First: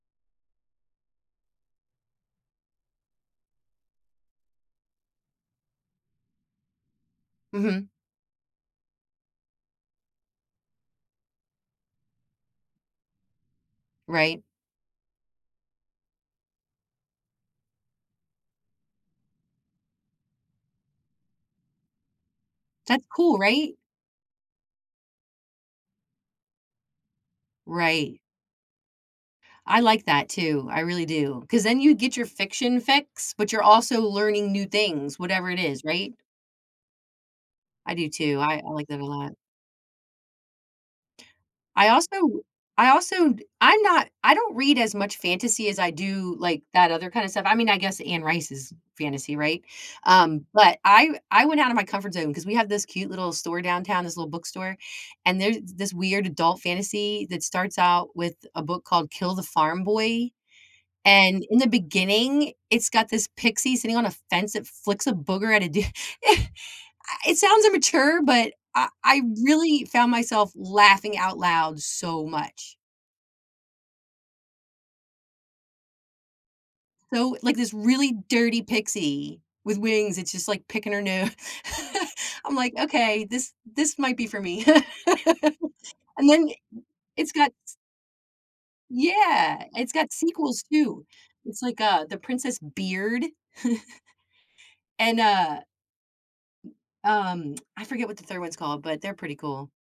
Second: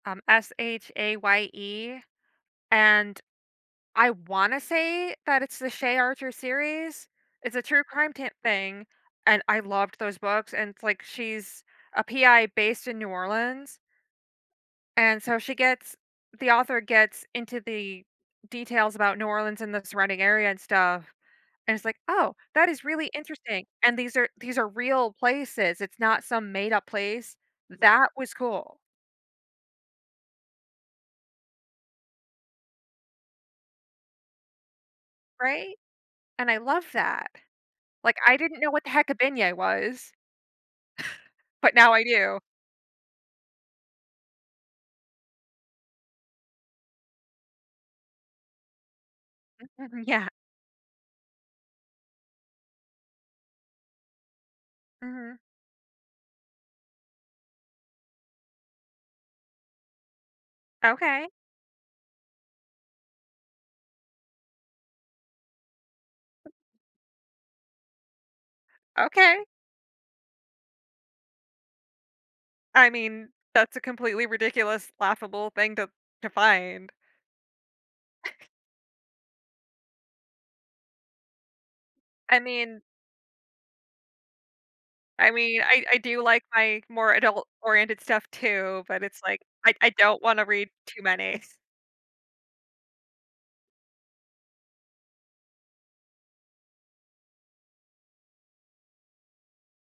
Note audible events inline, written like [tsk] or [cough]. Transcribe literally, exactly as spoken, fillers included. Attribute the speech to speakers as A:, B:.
A: Um, S-H-A-Y-E, and I wanna say that it's the Shaye Archer series. It's a true
B: Mhm.
A: crime tam thing, and I loved those books, and it's, like, she's a PI based in New Orleans
B: Right.
A: and so she gets the author gets into the details about New Orleans and the surrounding area and stuff, and it's like, "Oh, that is
B: That's
A: really
B: cool,
A: interesting,"
B: right?
A: and these are these are real places, it's not some made-up place. That
B: Right.
A: was cool.
B: I like that too, I really do, 'cause then you get your fiction fix, but you're also learning new things, whatever it
A: Right?
B: is, right?
A: And I love that.
B: I do
A: Like, I
B: too. I
A: didn't
B: I
A: know what
B: like
A: the
B: that a
A: heck a
B: lot.
A: beignet was, [chuckles] but
B: I
A: now I
B: also
A: do.
B: I also d I'm not I don't read as much fantasy as I do like that other kinda stuff I mean, I guess Anne Rice is fantasy, right?
A: Mhm, yeah.
B: Um, but I w I went outta my comfort zone 'cause we have this cute little store downtown, this little bookstore,
A: Mhm.
B: and there's this weird adult fantasy that starts out with a book called Kill the Farm Boy,
A: Okay.
B: and in the beginning, it's got this pixie sitting on a fence that flicks a booger at a d [chuckles] a It sounds immature, but I I
A: Okay.
B: really found myself laughing out loud so much.
A: I mean, that's a completely ridiculous, laughable thing to to find.
B: So, like, this really
A: [chuckles]
B: dirty pixie with wings, it's just like picking her no [laughs]
A: I
B: I'm like,
A: mean
B: "Okay, this this might be for me." [laughs]
A: I mean, I I do
B: And
A: like
B: then i
A: my more
B: it's got s
A: adult-oriented stuff too, but it's like,
B: Yeah,
A: I I
B: it's got
A: don't wanna
B: sequels
A: read too
B: too.
A: many. [chuckles]
B: It's like, uh, The Princess Beard, [chuckles] and, uh, um, [tsk] I forget what the third one's called, but they're pretty cool.